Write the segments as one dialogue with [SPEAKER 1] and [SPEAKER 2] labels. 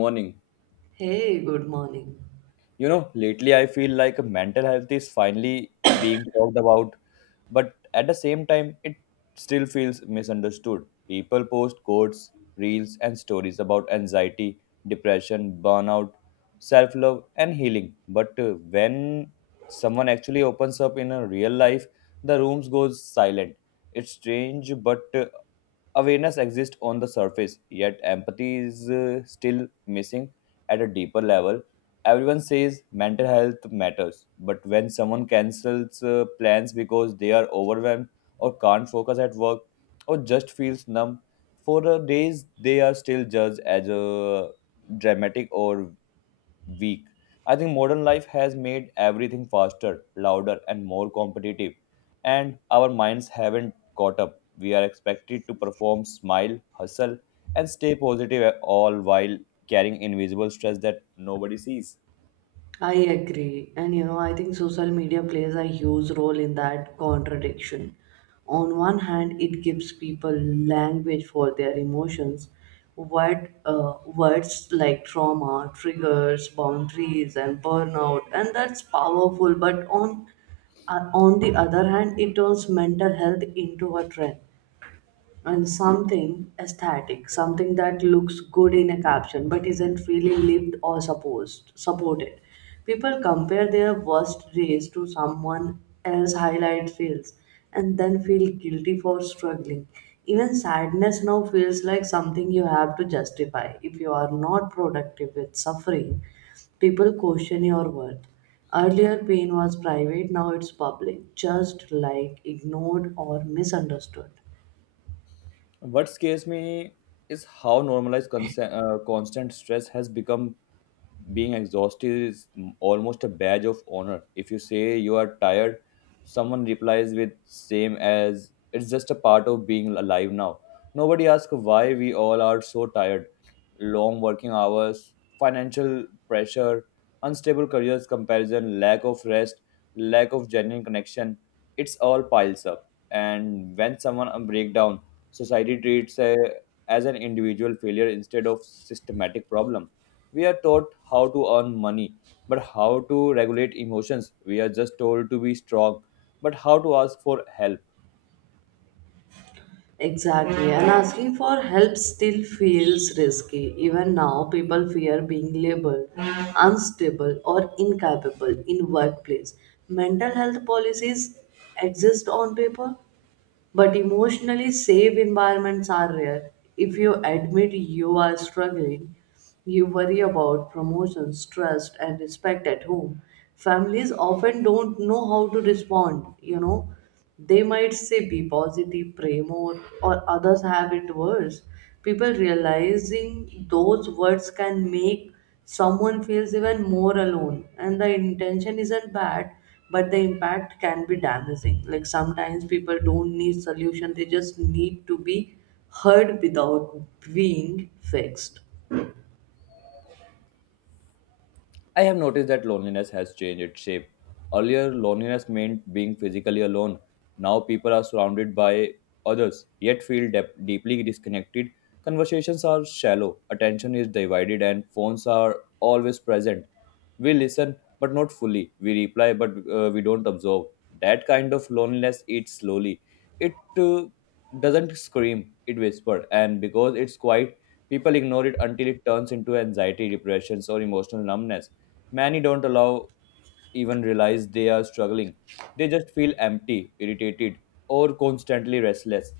[SPEAKER 1] Morning.
[SPEAKER 2] Hey, good morning.
[SPEAKER 1] You know, lately I feel like mental health is finally being talked about, but at the same time, it still feels misunderstood. People post quotes, reels, and stories about anxiety, depression, burnout, self love, and healing. But when someone actually opens up in a real life, the rooms goes silent. It's strange, but awareness exists on the surface, yet empathy is still missing at a deeper level. Everyone says mental health matters, but when someone cancels plans because they are overwhelmed or can't focus at work or just feels numb for the days, they are still judged as a dramatic or weak. I think modern life has made everything faster, louder, and more competitive, and our minds haven't caught up. We are expected to perform, smile, hustle, and stay positive all while carrying invisible stress that nobody sees.
[SPEAKER 2] I agree. And you know, I think social media plays a huge role in that contradiction. On one hand, it gives people language for their emotions, what words like trauma, triggers, boundaries, and burnout, and that's powerful. But on the other hand, it turns mental health into a trend and something aesthetic, something that looks good in a caption but isn't really lived or supposed supported. People compare their worst days to someone else's highlight reels and then feel guilty for struggling. Even sadness now feels like something you have to justify. If you are not productive with suffering, people question your worth. Earlier, pain was private, now it's public, just like ignored or misunderstood.
[SPEAKER 1] What scares me is how normalized constant stress has become. Being exhausted is almost a badge of honor. If you say you are tired, someone replies with same as it's just a part of being alive now. Nobody asks why we all are so tired. Long working hours, financial pressure, unstable careers comparison, lack of rest, lack of genuine connection. It's all piles up. And when someone break down, society treats a, as an individual failure instead of systematic problem. We are taught how to earn money, but how to regulate emotions. We are just told to be strong, but how to ask for help.
[SPEAKER 2] Exactly, and asking for help still feels risky. Even now, people fear being labeled unstable or incapable in workplace. Mental health policies exist on paper, but emotionally safe environments are rare. If you admit you are struggling, you worry about promotions, trust, and respect at home. Families often don't know how to respond, you know. They might say be positive, pray more, or others have it worse. People realizing those words can make someone feels even more alone, and the intention isn't bad, but the impact can be damaging. Like sometimes people don't need solution, they just need to be heard without being fixed.
[SPEAKER 1] I have noticed that loneliness has changed its shape. Earlier, loneliness meant being physically alone. Now, people are surrounded by others, yet feel dep deeply disconnected. Conversations are shallow, attention is divided, and phones are always present. We listen, but not fully. We reply, but we don't absorb. That kind of loneliness eats slowly. It doesn't scream, it whispers, and because it's quiet, people ignore it until it turns into anxiety, depressions, or emotional numbness. Many don't allow even realize they are struggling. They just feel empty, irritated, or constantly restless.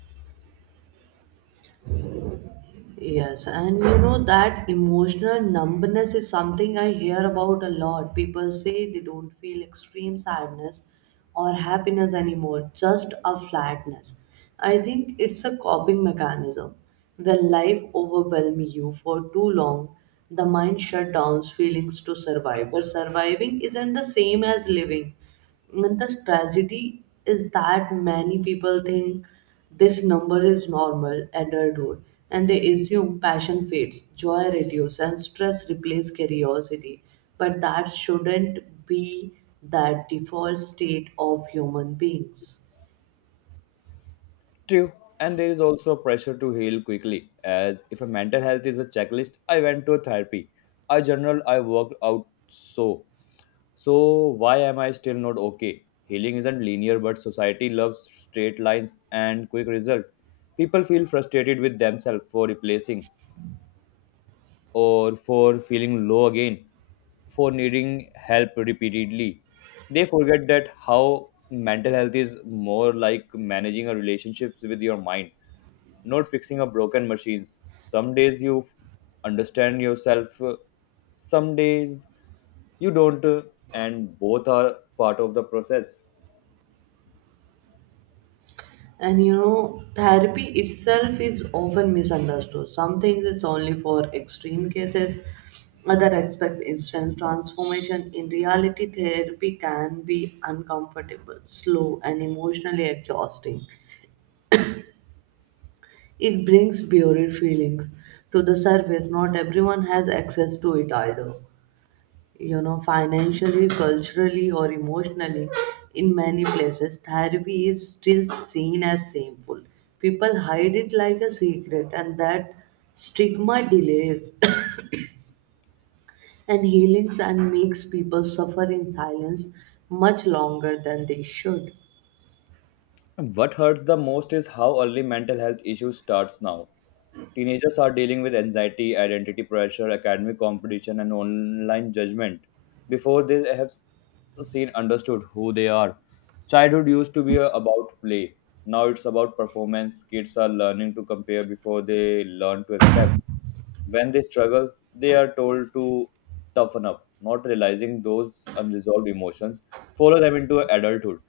[SPEAKER 2] Yes, and you know that emotional numbness is something I hear about a lot. People say they don't feel extreme sadness or happiness anymore, just a flatness. I think it's a coping mechanism. When life overwhelms you for too long, the mind shuts down feelings to survive. But surviving isn't the same as living. And the tragedy is that many people think this number is normal adulthood and they assume passion fades, joy reduces, and stress replaces curiosity. But that shouldn't be the default state of human beings.
[SPEAKER 1] True. And there is also pressure to heal quickly, as if a mental health is a checklist. I went to a therapy. I journal, I worked out so. So why am I still not okay? Healing isn't linear, but society loves straight lines and quick result. People feel frustrated with themselves for replacing or for feeling low again, for needing help repeatedly. They forget that how mental health is more like managing a relationships with your mind, not fixing a broken machines. Some days understand yourself, some days you don't, and both are part of the process.
[SPEAKER 2] And you know, therapy itself is often misunderstood. Some things it's only for extreme cases, others expect instant transformation. In reality, therapy can be uncomfortable, slow, and emotionally exhausting. It brings buried feelings to the surface. Not everyone has access to it either, you know, financially, culturally, or emotionally. In many places therapy is still seen as shameful. People hide it like a secret, and that stigma delays and healings and makes people suffer in silence much longer than they should.
[SPEAKER 1] What hurts the most is how early mental health issues starts now. Teenagers are dealing with anxiety, identity pressure, academic competition, and online judgment before they seen understood who they are. Childhood used to be about play. Now it's about performance. Kids are learning to compare before they learn to accept. When they struggle, they are told to toughen up, not realizing those unresolved emotions follow them into adulthood.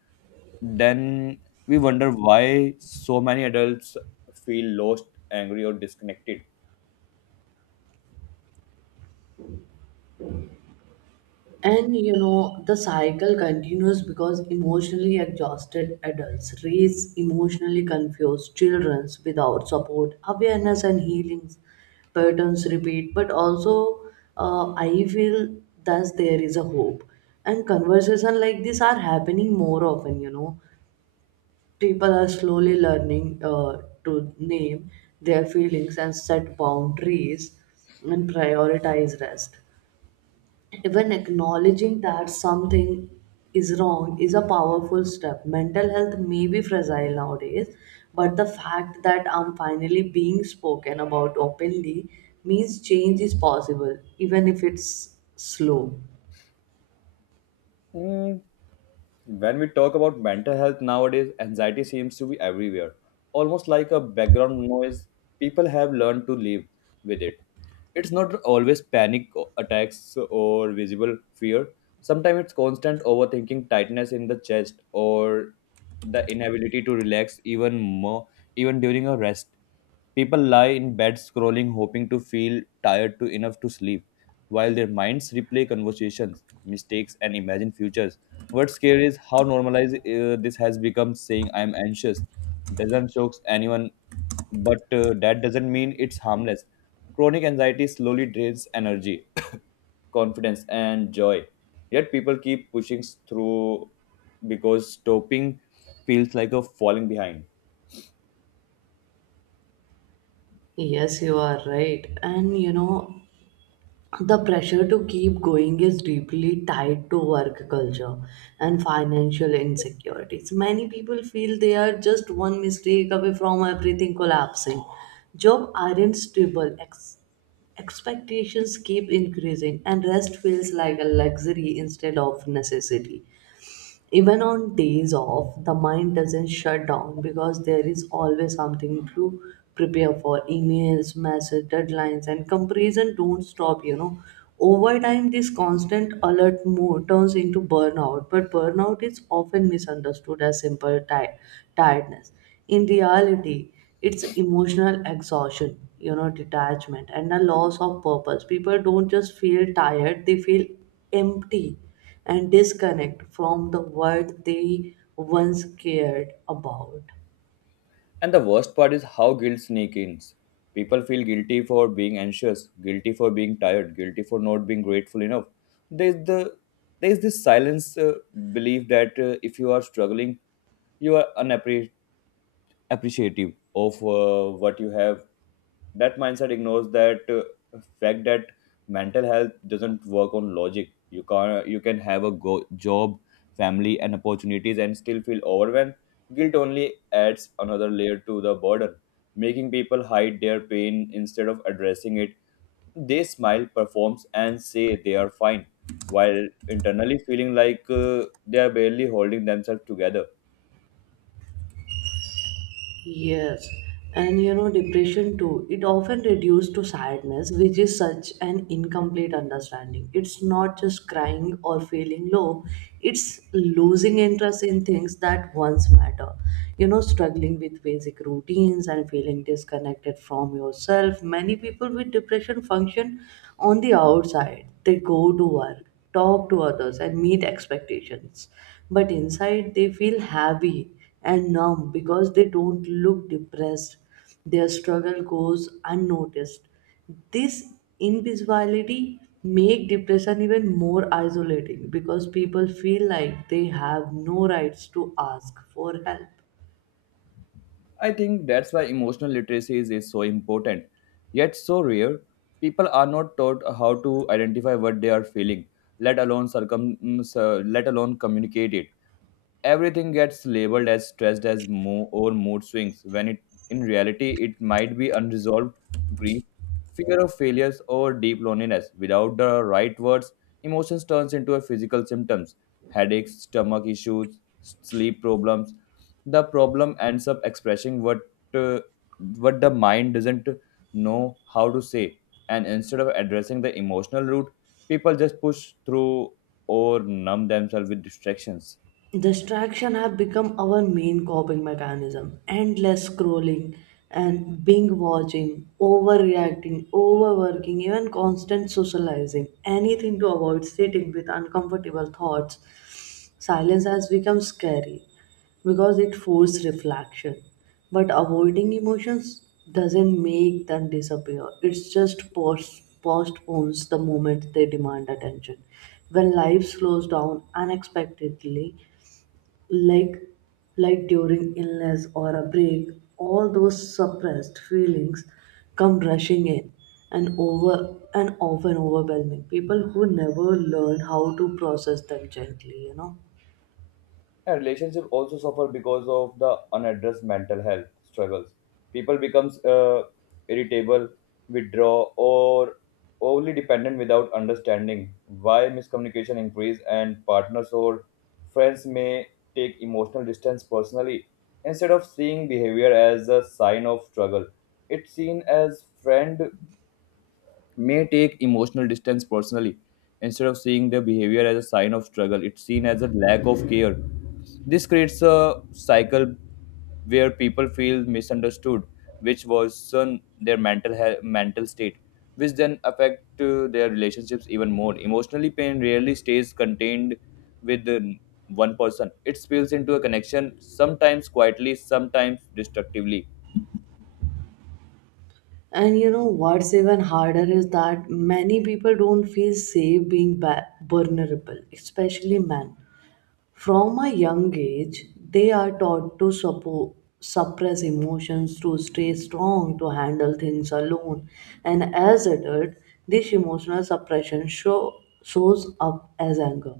[SPEAKER 1] Then we wonder why so many adults feel lost, angry, or disconnected.
[SPEAKER 2] And you know, the cycle continues because emotionally exhausted adults raise emotionally confused children without support, awareness, and healings. Patterns repeat, but also I feel thus there is a hope. And conversation like this are happening more often, you know. People are slowly learning to name their feelings and set boundaries and prioritize rest. Even acknowledging that something is wrong is a powerful step. Mental health may be fragile nowadays, but the fact that I'm finally being spoken about openly means change is possible, even if it's slow.
[SPEAKER 1] Mm, When we talk about mental health nowadays, anxiety seems to be everywhere, almost like a background noise. People have learned to live with it. It's not always panic attacks or visible fear. Sometimes it's constant overthinking, tightness in the chest, or the inability to relax even more, even during a rest. People lie in bed scrolling, hoping to feel tired to enough to sleep, while their minds replay conversations, mistakes, and imagine futures. What's scary is how normalized this has become. Saying "I'm anxious" doesn't shock anyone, but that doesn't mean it's harmless. Chronic anxiety slowly drains energy, confidence, and joy. Yet people keep pushing through because stopping feels like a falling behind.
[SPEAKER 2] Yes, you are right. And you know, the pressure to keep going is deeply tied to work culture and financial insecurities. Many people feel they are just one mistake away from everything collapsing. Job aren't stable, expectations keep increasing, and rest feels like a luxury instead of necessity. Even on days off the mind doesn't shut down because there is always something to prepare for. Emails, message, deadlines, and comparison don't stop, you know. Over time this constant alert mode turns into burnout, but burnout is often misunderstood as simple tiredness. In reality it's emotional exhaustion, you know, detachment and a loss of purpose. People don't just feel tired, they feel empty and disconnect from the world they once cared about.
[SPEAKER 1] And the worst part is how guilt sneaks in. People feel guilty for being anxious, guilty for being tired, guilty for not being grateful enough. There's the there's this silence belief that if you are struggling, you are appreciative of what you have. That mindset ignores that fact that mental health doesn't work on logic. You can have a job, family and opportunities and still feel overwhelmed. Guilt only adds another layer to the burden, making people hide their pain instead of addressing it. They smile performs and say they are fine while internally feeling like they are barely holding themselves together.
[SPEAKER 2] Yes, and you know, depression too, it often reduced to sadness, which is such an incomplete understanding. It's not just crying or feeling low, it's losing interest in things that once matter. You know, struggling with basic routines and feeling disconnected from yourself. Many people with depression function on the outside, they go to work, talk to others, and meet expectations. But inside, they feel heavy and numb because they don't look depressed. Their struggle goes unnoticed. This invisibility make depression even more isolating because people feel like they have no rights to ask for help.
[SPEAKER 1] I think that's why emotional literacy is so important, yet so rare. People are not taught how to identify what they are feeling, let alone let alone communicate it. Everything gets labeled as stressed as or mood swings, when it in reality it might be unresolved grief, fear of failures or deep loneliness. Without the right words, emotions turns into a physical symptoms: headaches, stomach issues, sleep problems. The problem ends up expressing uh, what the mind doesn't know how to say, and instead of addressing the emotional root, people just push through or numb themselves with distractions.
[SPEAKER 2] Distraction have become our main coping mechanism. Endless scrolling and being watching, overreacting, overworking, even constant socializing. Anything to avoid sitting with uncomfortable thoughts. Silence has become scary because it forces reflection. But avoiding emotions doesn't make them disappear. It's just postpones the moment they demand attention. When life slows down unexpectedly, like like during illness or a break, all those suppressed feelings come rushing in and over and often overwhelming people who never learn how to process them gently, you know.
[SPEAKER 1] Yeah, relationship also suffer because of the unaddressed mental health struggles. People becomes irritable, withdraw, or overly dependent without understanding why. Miscommunication increase and partners or friends may take emotional distance personally instead of seeing behavior as a sign of struggle. It's seen as friend may take emotional distance personally. Instead of seeing their behavior as a sign of struggle, it's seen as a lack of care. This creates a cycle where people feel misunderstood, which worsen their mental health, mental state, which then affect their relationships even more. Emotionally, pain rarely stays contained with one person. It spills into a connection, sometimes quietly, sometimes destructively.
[SPEAKER 2] And you know what's even harder is that many people don't feel safe being vulnerable, especially men. From a young age, they are taught to suppress emotions, to stay strong, to handle things alone. And as adult, this emotional suppression shows up as anger,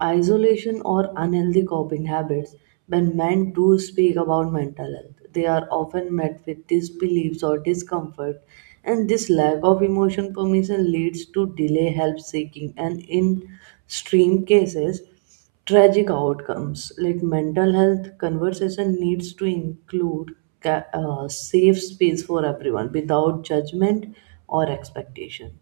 [SPEAKER 2] isolation, or unhealthy coping habits. When men do speak about mental health, they are often met with disbeliefs or discomfort, and this lack of emotion permission leads to delay help seeking and, in extreme cases, tragic outcomes. Like mental health conversation needs to include safe space for everyone without judgment or expectation.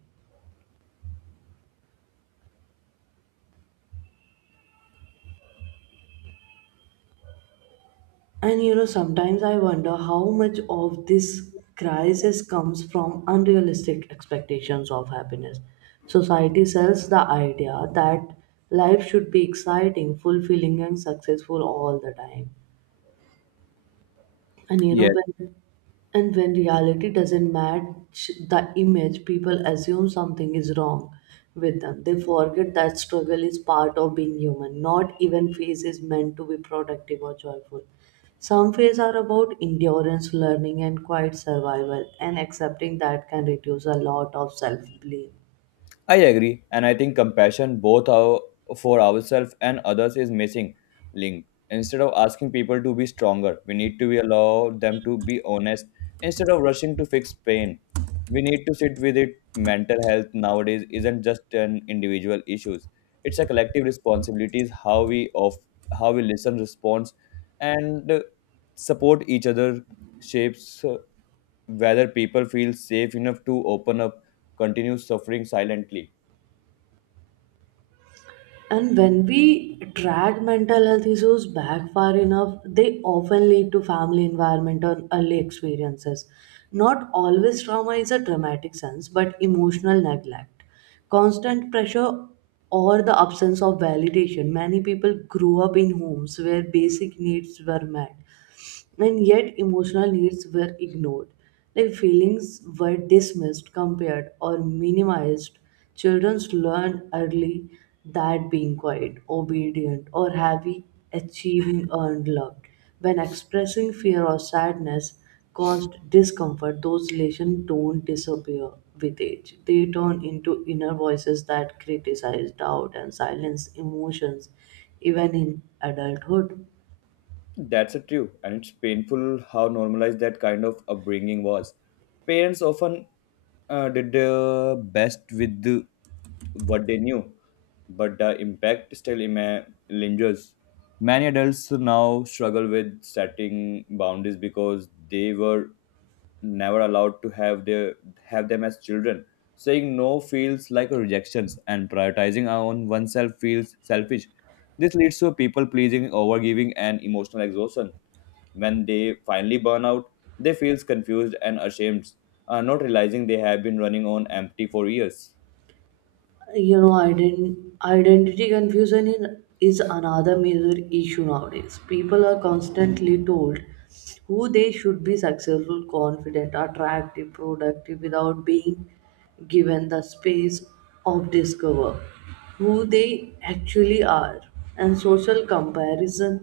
[SPEAKER 2] And you know, sometimes I wonder how much of this crisis comes from unrealistic expectations of happiness. Society sells the idea that life should be exciting, fulfilling, and successful all the time. and you know
[SPEAKER 1] Yes.
[SPEAKER 2] when and when reality doesn't match the image, people assume something is wrong with them. They forget that struggle is part of being human. Not even phase is meant to be productive or joyful. Some phases are about endurance, learning, and quiet survival, and accepting that can reduce a lot of self blame.
[SPEAKER 1] I agree, and I think compassion for ourselves and others is missing link. Instead of asking people to be stronger, we need to be allow them to be honest. Instead of rushing to fix pain, we need to sit with it. Mental health nowadays isn't just an individual issues; it's a collective responsibility. Is how we listen, respond, and support each other shapes whether people feel safe enough to open up, continue suffering silently.
[SPEAKER 2] And when we drag mental health issues back far enough, they often lead to family environment or early experiences. Not always trauma is a dramatic sense, but emotional neglect, constant pressure, or the absence of validation. Many people grew up in homes where basic needs were met and yet emotional needs were ignored. Like feelings were dismissed, compared, or minimized. Children learn early that being quiet, obedient, or happy, achieving earned love. When expressing fear or sadness caused discomfort, those relations don't disappear with age. They turn into inner voices that criticize, doubt, and silence emotions, even in adulthood.
[SPEAKER 1] That's a true, and it's painful how normalized that kind of upbringing was. Parents often did their best with the, what they knew, but the impact still lingers. Many adults now struggle with setting boundaries because they were never allowed to have them as children. Saying no feels like a rejections, and prioritizing our own oneself feels selfish. This leads to people pleasing, overgiving, and emotional exhaustion. When they finally burn out, they feel confused and ashamed, not realizing they have been running on empty for years.
[SPEAKER 2] You know identity confusion is another major issue nowadays. People are constantly told who they should be, successful, confident, attractive, productive, without being given the space of discover who they actually are. And social comparison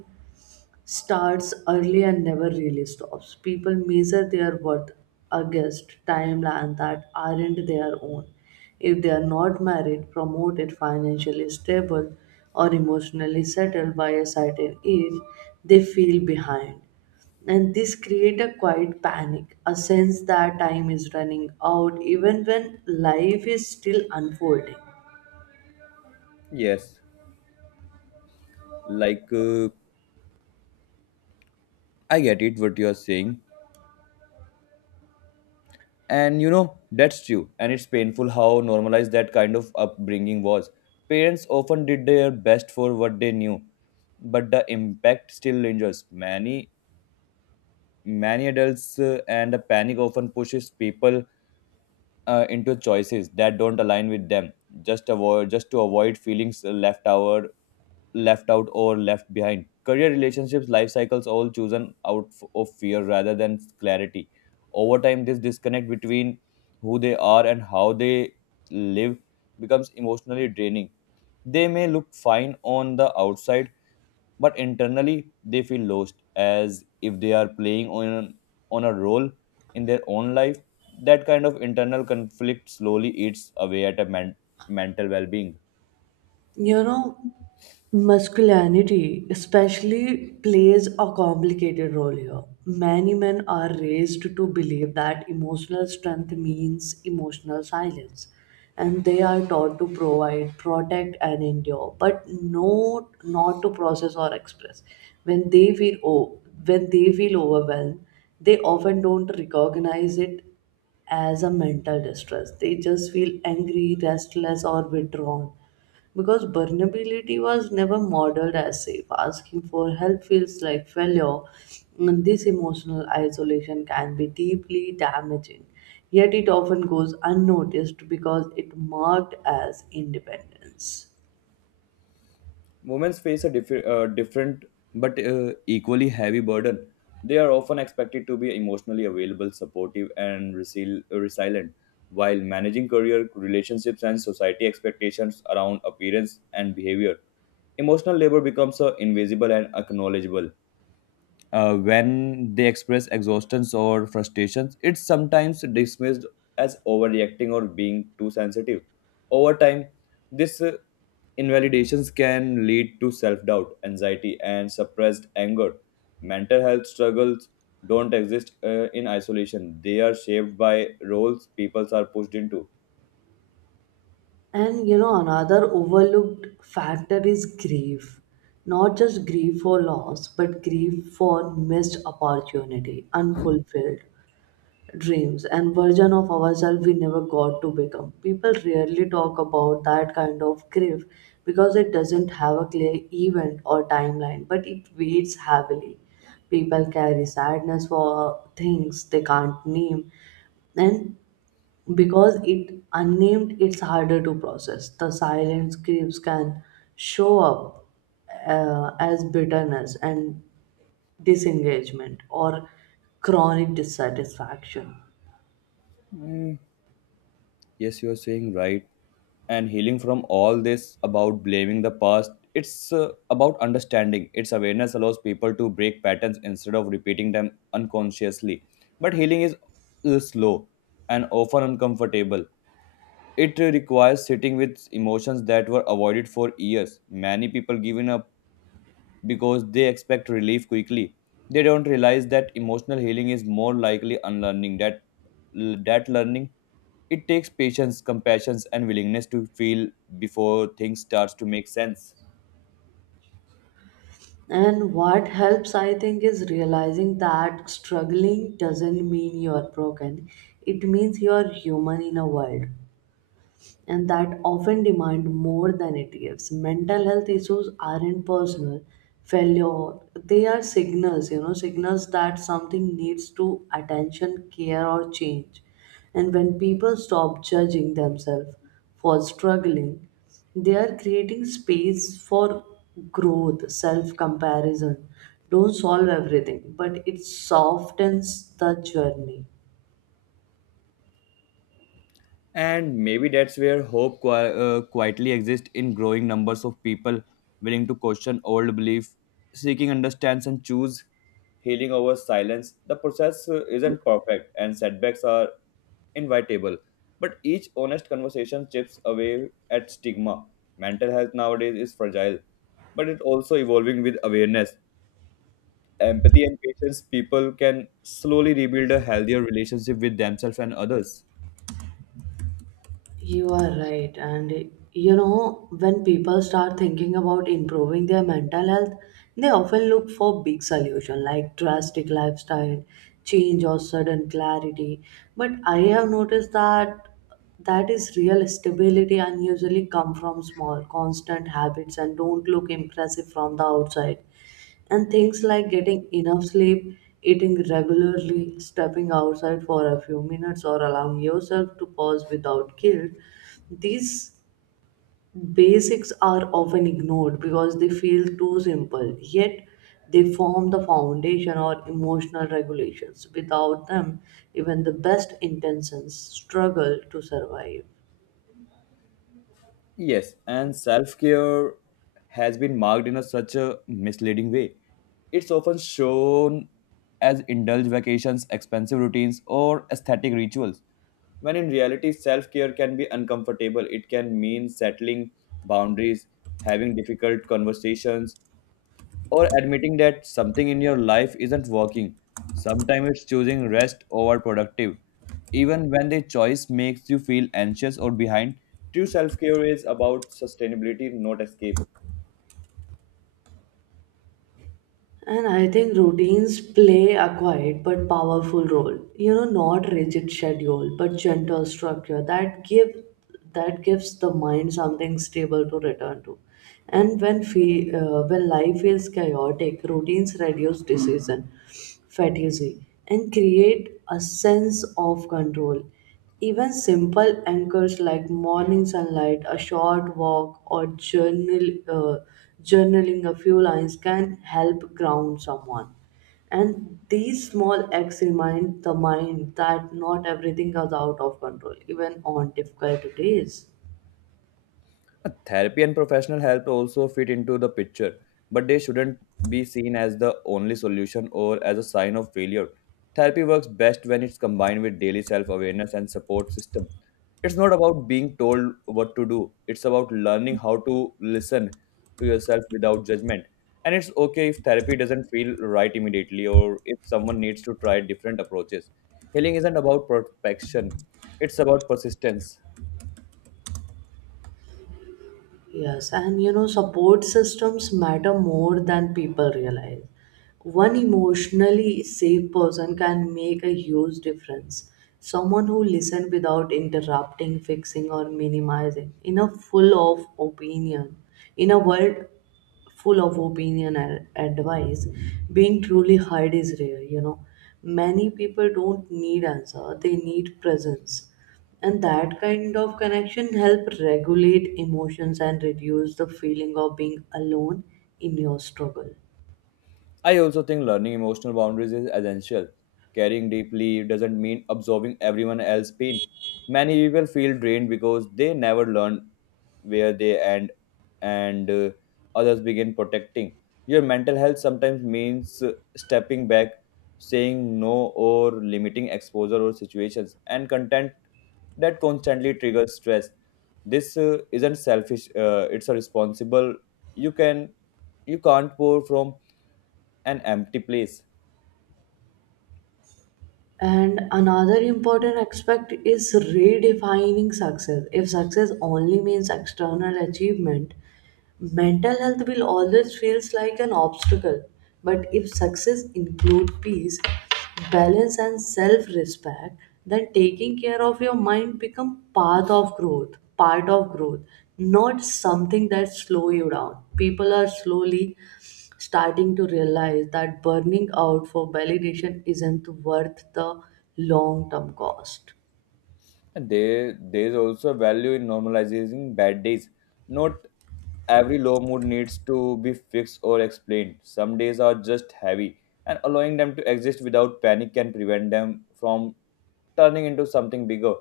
[SPEAKER 2] starts early and never really stops. People measure their worth against timelines that aren't their own. If they are not married, promoted, financially stable, or emotionally settled by a certain age, they feel behind. And this creates a quiet panic, a sense that time is running out even when life is still unfolding.
[SPEAKER 1] Yes, like I get it what you're saying. And you know, that's true. And it's painful how normalized that kind of upbringing was. Parents often did their best for what they knew, but the impact still lingers. Many adults and the panic often pushes people into choices that don't align with them just to avoid feelings left out or left behind. Career, relationships, life cycles, all chosen out of fear rather than clarity. Over time this disconnect between who they are and how they live becomes emotionally draining. They may look fine on the outside, but internally they feel lost, as if they are playing on a role in their own life. That kind of internal conflict slowly eats away at a man' mental well-being.
[SPEAKER 2] You know, masculinity especially plays a complicated role here. Many men are raised to believe that emotional strength means emotional silence, and they are taught to provide, protect, and endure, but no, not to process or express. When they feel overwhelmed, they often don't recognize it as a mental distress. They just feel angry, restless, or withdrawn because vulnerability was never modeled as safe. Asking for help feels like failure, and this emotional isolation can be deeply damaging. Yet it often goes unnoticed because it marked as independence.
[SPEAKER 1] Women face a different but equally heavy burden. They are often expected to be emotionally available, supportive and resilient while managing career, relationships and society expectations around appearance and behavior. Emotional labor becomes invisible and acknowledgeable. When they express exhaustions or frustrations, it's sometimes dismissed as overreacting or being too sensitive. Over time, this invalidations can lead to self-doubt, anxiety, and suppressed anger. Mental health struggles don't exist in isolation; they are shaped by roles people are pushed into.
[SPEAKER 2] And you know, another overlooked factor is grief. Not just grief for loss, but grief for missed opportunity, unfulfilled dreams and version of ourselves we never got to become. People rarely talk about that kind of grief because it doesn't have a clear event or timeline, but it weighs heavily. People carry sadness for things they can't name, and because it unnamed, it's harder to process. The silent griefs can show up as bitterness and disengagement or chronic dissatisfaction.
[SPEAKER 1] Yes, you are saying right. And healing from all this about blaming the past, it's about understanding. Its awareness allows people to break patterns instead of repeating them unconsciously. But healing is slow and often uncomfortable. It requires sitting with emotions that were avoided for years. Many people give in up because they expect relief quickly. They don't realize that emotional healing is more likely unlearning that learning. It takes patience, compassion and willingness to feel before things starts to make sense.
[SPEAKER 2] And what helps, I think, is realizing that struggling doesn't mean you're broken. It means you're human in a world and that often demand more than it gives. Mental health issues aren't personal failure. They are signals, you know, signals that something needs to attention, care or change. And when people stop judging themselves for struggling, they are creating space for growth, self comparison. Don't solve everything, but it softens the journey.
[SPEAKER 1] And maybe that's where hope quietly exists in growing numbers of people willing to question old belief, seeking understanding and choose healing over silence. The process isn't perfect and setbacks are invitable, but each honest conversation chips away at stigma. Mental health nowadays is fragile, but it's also evolving with awareness, empathy, and patience. People can slowly rebuild a healthier relationship with themselves and others.
[SPEAKER 2] You are right. And you know, when people start thinking about improving their mental health, they often look for big solution like drastic lifestyle change or sudden clarity. But I have noticed that is real stability and usually come from small constant habits and don't look impressive from the outside and things like getting enough sleep, eating regularly, stepping outside for a few minutes, or allowing yourself to pause without guilt, these basics are often ignored because they feel too simple. Yet, they form the foundation or emotional regulations. Without them, even the best intentions struggle to survive.
[SPEAKER 1] Yes, and self care has been marked in a, such a misleading way. It's often shown as indulge vacations, expensive routines, or aesthetic rituals. When in reality, self care can be uncomfortable. It can mean settling boundaries, having difficult conversations, or admitting that something in your life isn't working. Sometimes it's choosing rest over productive. Even when the choice makes you feel anxious or behind, true self care is about sustainability, not escape.
[SPEAKER 2] And I think routines play a quiet but powerful role. You know, not rigid schedule, but gentle structure that give that gives the mind something stable to return to. And when when life feels chaotic, routines reduce decision fatigue and create a sense of control. Even simple anchors like morning sunlight, a short walk, or journaling a few lines can help ground someone. And these small acts remind the mind that not everything is out of control, even on difficult days.
[SPEAKER 1] Therapy and professional help also fit into the picture, but they shouldn't be seen as the only solution or as a sign of failure. Therapy works best when it's combined with daily self awareness and support system. It's not about being told what to do, it's about learning how to listen to yourself without judgment. And it's okay if therapy doesn't feel right immediately or if someone needs to try different approaches. Healing isn't about perfection, it's about persistence.
[SPEAKER 2] Yes, and you know, support systems matter more than people realize. One emotionally safe person can make a huge difference. Someone who listens without interrupting, fixing, or minimizing, in a world full of opinion and advice, being truly heard is rare. You know, many people don't need answer; they need presence. And that kind of connection help regulate emotions and reduce the feeling of being alone in your struggle.
[SPEAKER 1] I also think learning emotional boundaries is essential. Caring deeply doesn't mean absorbing everyone else's pain. Many people feel drained because they never learn where they end and others begin protecting. Your mental health sometimes means stepping back, saying no, or limiting exposure or situations and content that constantly triggers stress. This isn't selfish, it's a responsible. You can you can't pour from an empty place.
[SPEAKER 2] And another important aspect is redefining success. If success only means external achievement, mental health will always feels like an obstacle, but if success include peace, balance and self-respect, then taking care of your mind become part of growth, not something that slow you down. People are slowly starting to realize that burning out for validation isn't worth the long-term cost.
[SPEAKER 1] And there's also value in normalizing bad days. Not every low mood needs to be fixed or explained. Some days are just heavy, and allowing them to exist without panic can prevent them from turning into something bigger.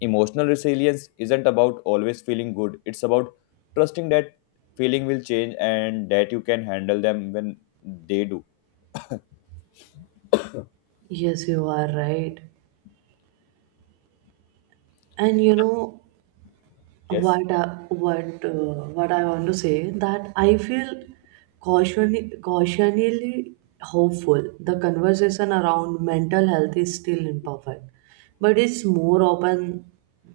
[SPEAKER 1] Emotional resilience isn't about always feeling good, it's about trusting that feeling will change and that you can handle them when they do.
[SPEAKER 2] Yes, you are right. And you know,
[SPEAKER 1] Yes.
[SPEAKER 2] what I want to say that I feel cautiously hopeful. The conversation around mental health is still imperfect, but it's more open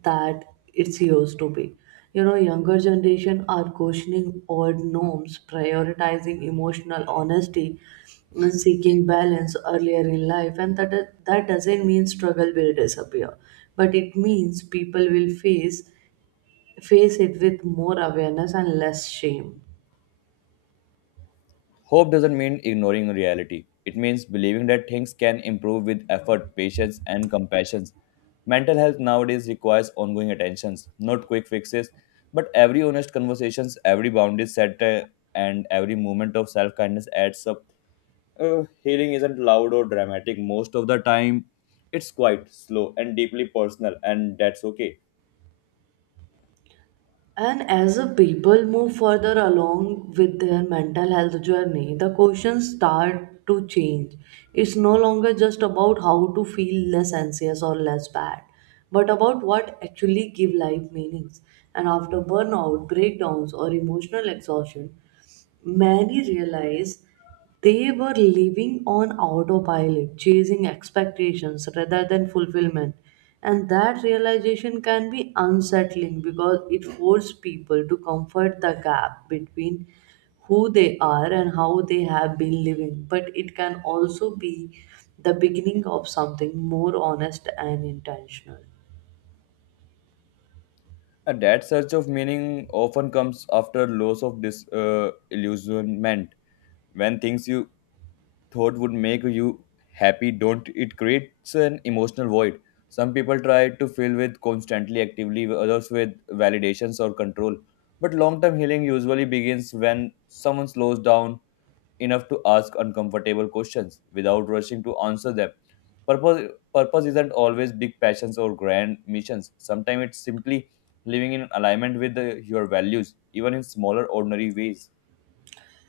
[SPEAKER 2] that it's used to be. You know, younger generation are questioning old norms, prioritizing emotional honesty, and seeking balance earlier in life, and that doesn't mean struggle will disappear, but it means people will face it with more awareness and less shame.
[SPEAKER 1] Hope doesn't mean ignoring reality. It means believing that things can improve with effort, patience, and compassion. Mental health nowadays requires ongoing attentions, not quick fixes, but every honest conversations, every boundary set, and every moment of self-kindness adds up. Healing isn't loud or dramatic most of the time. It's quite slow and deeply personal, and that's okay.
[SPEAKER 2] And as the people move further along with their mental health journey, the questions start to change. It's no longer just about how to feel less anxious or less bad, but about what actually give life meanings. And after burnout, breakdowns, or emotional exhaustion, many realize they were living on autopilot, chasing expectations rather than fulfillment. And that realization can be unsettling because it forces people to comfort the gap between who they are and how they have been living. But it can also be the beginning of something more honest and intentional.
[SPEAKER 1] That search of meaning often comes after loss of disillusionment. Illusionment when things you thought would make you happy don't, it creates an emotional void. Some people try to fill with constantly actively, others with validations or control, but long term healing usually begins when someone slows down enough to ask uncomfortable questions without rushing to answer them. Purpose purpose isn't always big passions or grand missions. Sometimes it's simply living in alignment with your values, even in smaller ordinary ways.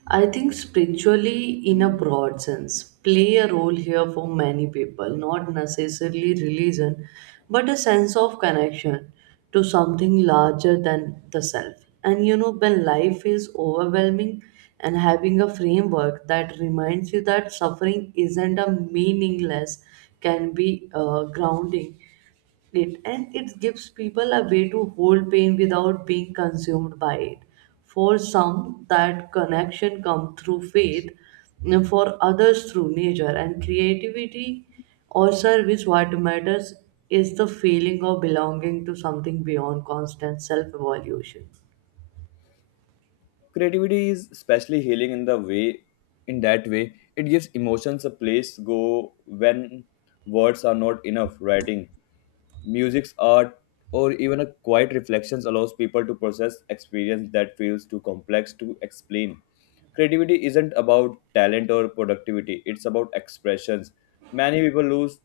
[SPEAKER 2] I think spiritually, in a broad sense, play a role here for many people, not necessarily religion, but a sense of connection to something larger than the self. And you know, when life is overwhelming and having a framework that reminds you that suffering isn't a meaningless, can be grounding it, and it gives people a way to hold pain without being consumed by it. For some, that connection comes through faith, and for others through nature and creativity or service. What matters is the feeling of belonging to something beyond constant self-evaluation.
[SPEAKER 1] Creativity is especially healing in the way in that way. It gives emotions a place to go when words are not enough. Writing, music's art, or even a quiet reflections allows people to process experience that feels too complex to explain. Creativity isn't about talent or productivity, it's about expressions. Many people lose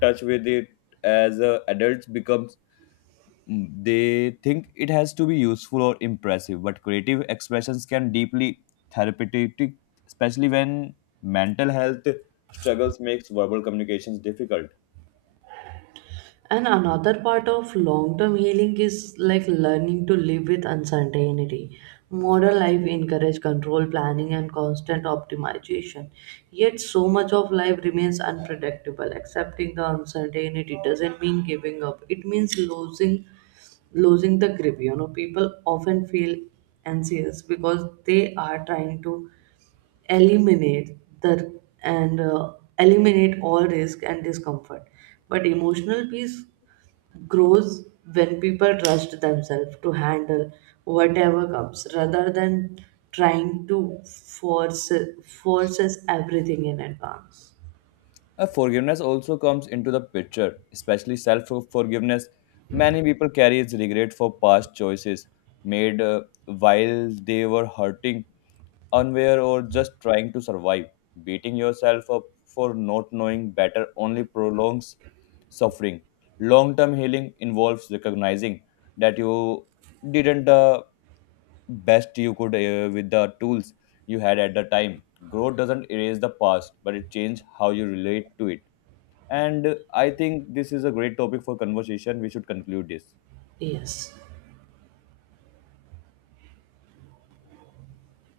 [SPEAKER 1] touch with it as adults become. Mm, they think it has to be useful or impressive, but creative expressions can deeply therapeutic, especially when mental health struggles makes verbal communications difficult.
[SPEAKER 2] And another part of long term healing is like learning to live with uncertainty. Modern life encourages control, planning, and constant optimization. Yet, so much of life remains unpredictable. Accepting the uncertainty doesn't mean giving up, it means losing the grip. You know, people often feel anxious because they are trying to eliminate all risk and discomfort, but emotional peace grows when people trust themselves to handle whatever comes rather than trying to forces everything in advance.
[SPEAKER 1] Forgiveness also comes into the picture, especially self forgiveness. Many people carry regret for past choices made while they were hurting, unaware, or just trying to survive. Beating yourself up for not knowing better only prolongs suffering. Long term healing involves recognizing that you didn't the best you could with the tools you had at the time. Growth doesn't erase the past, but it changes how you relate to it. And I think this is a great topic for conversation. We should conclude this.
[SPEAKER 2] Yes.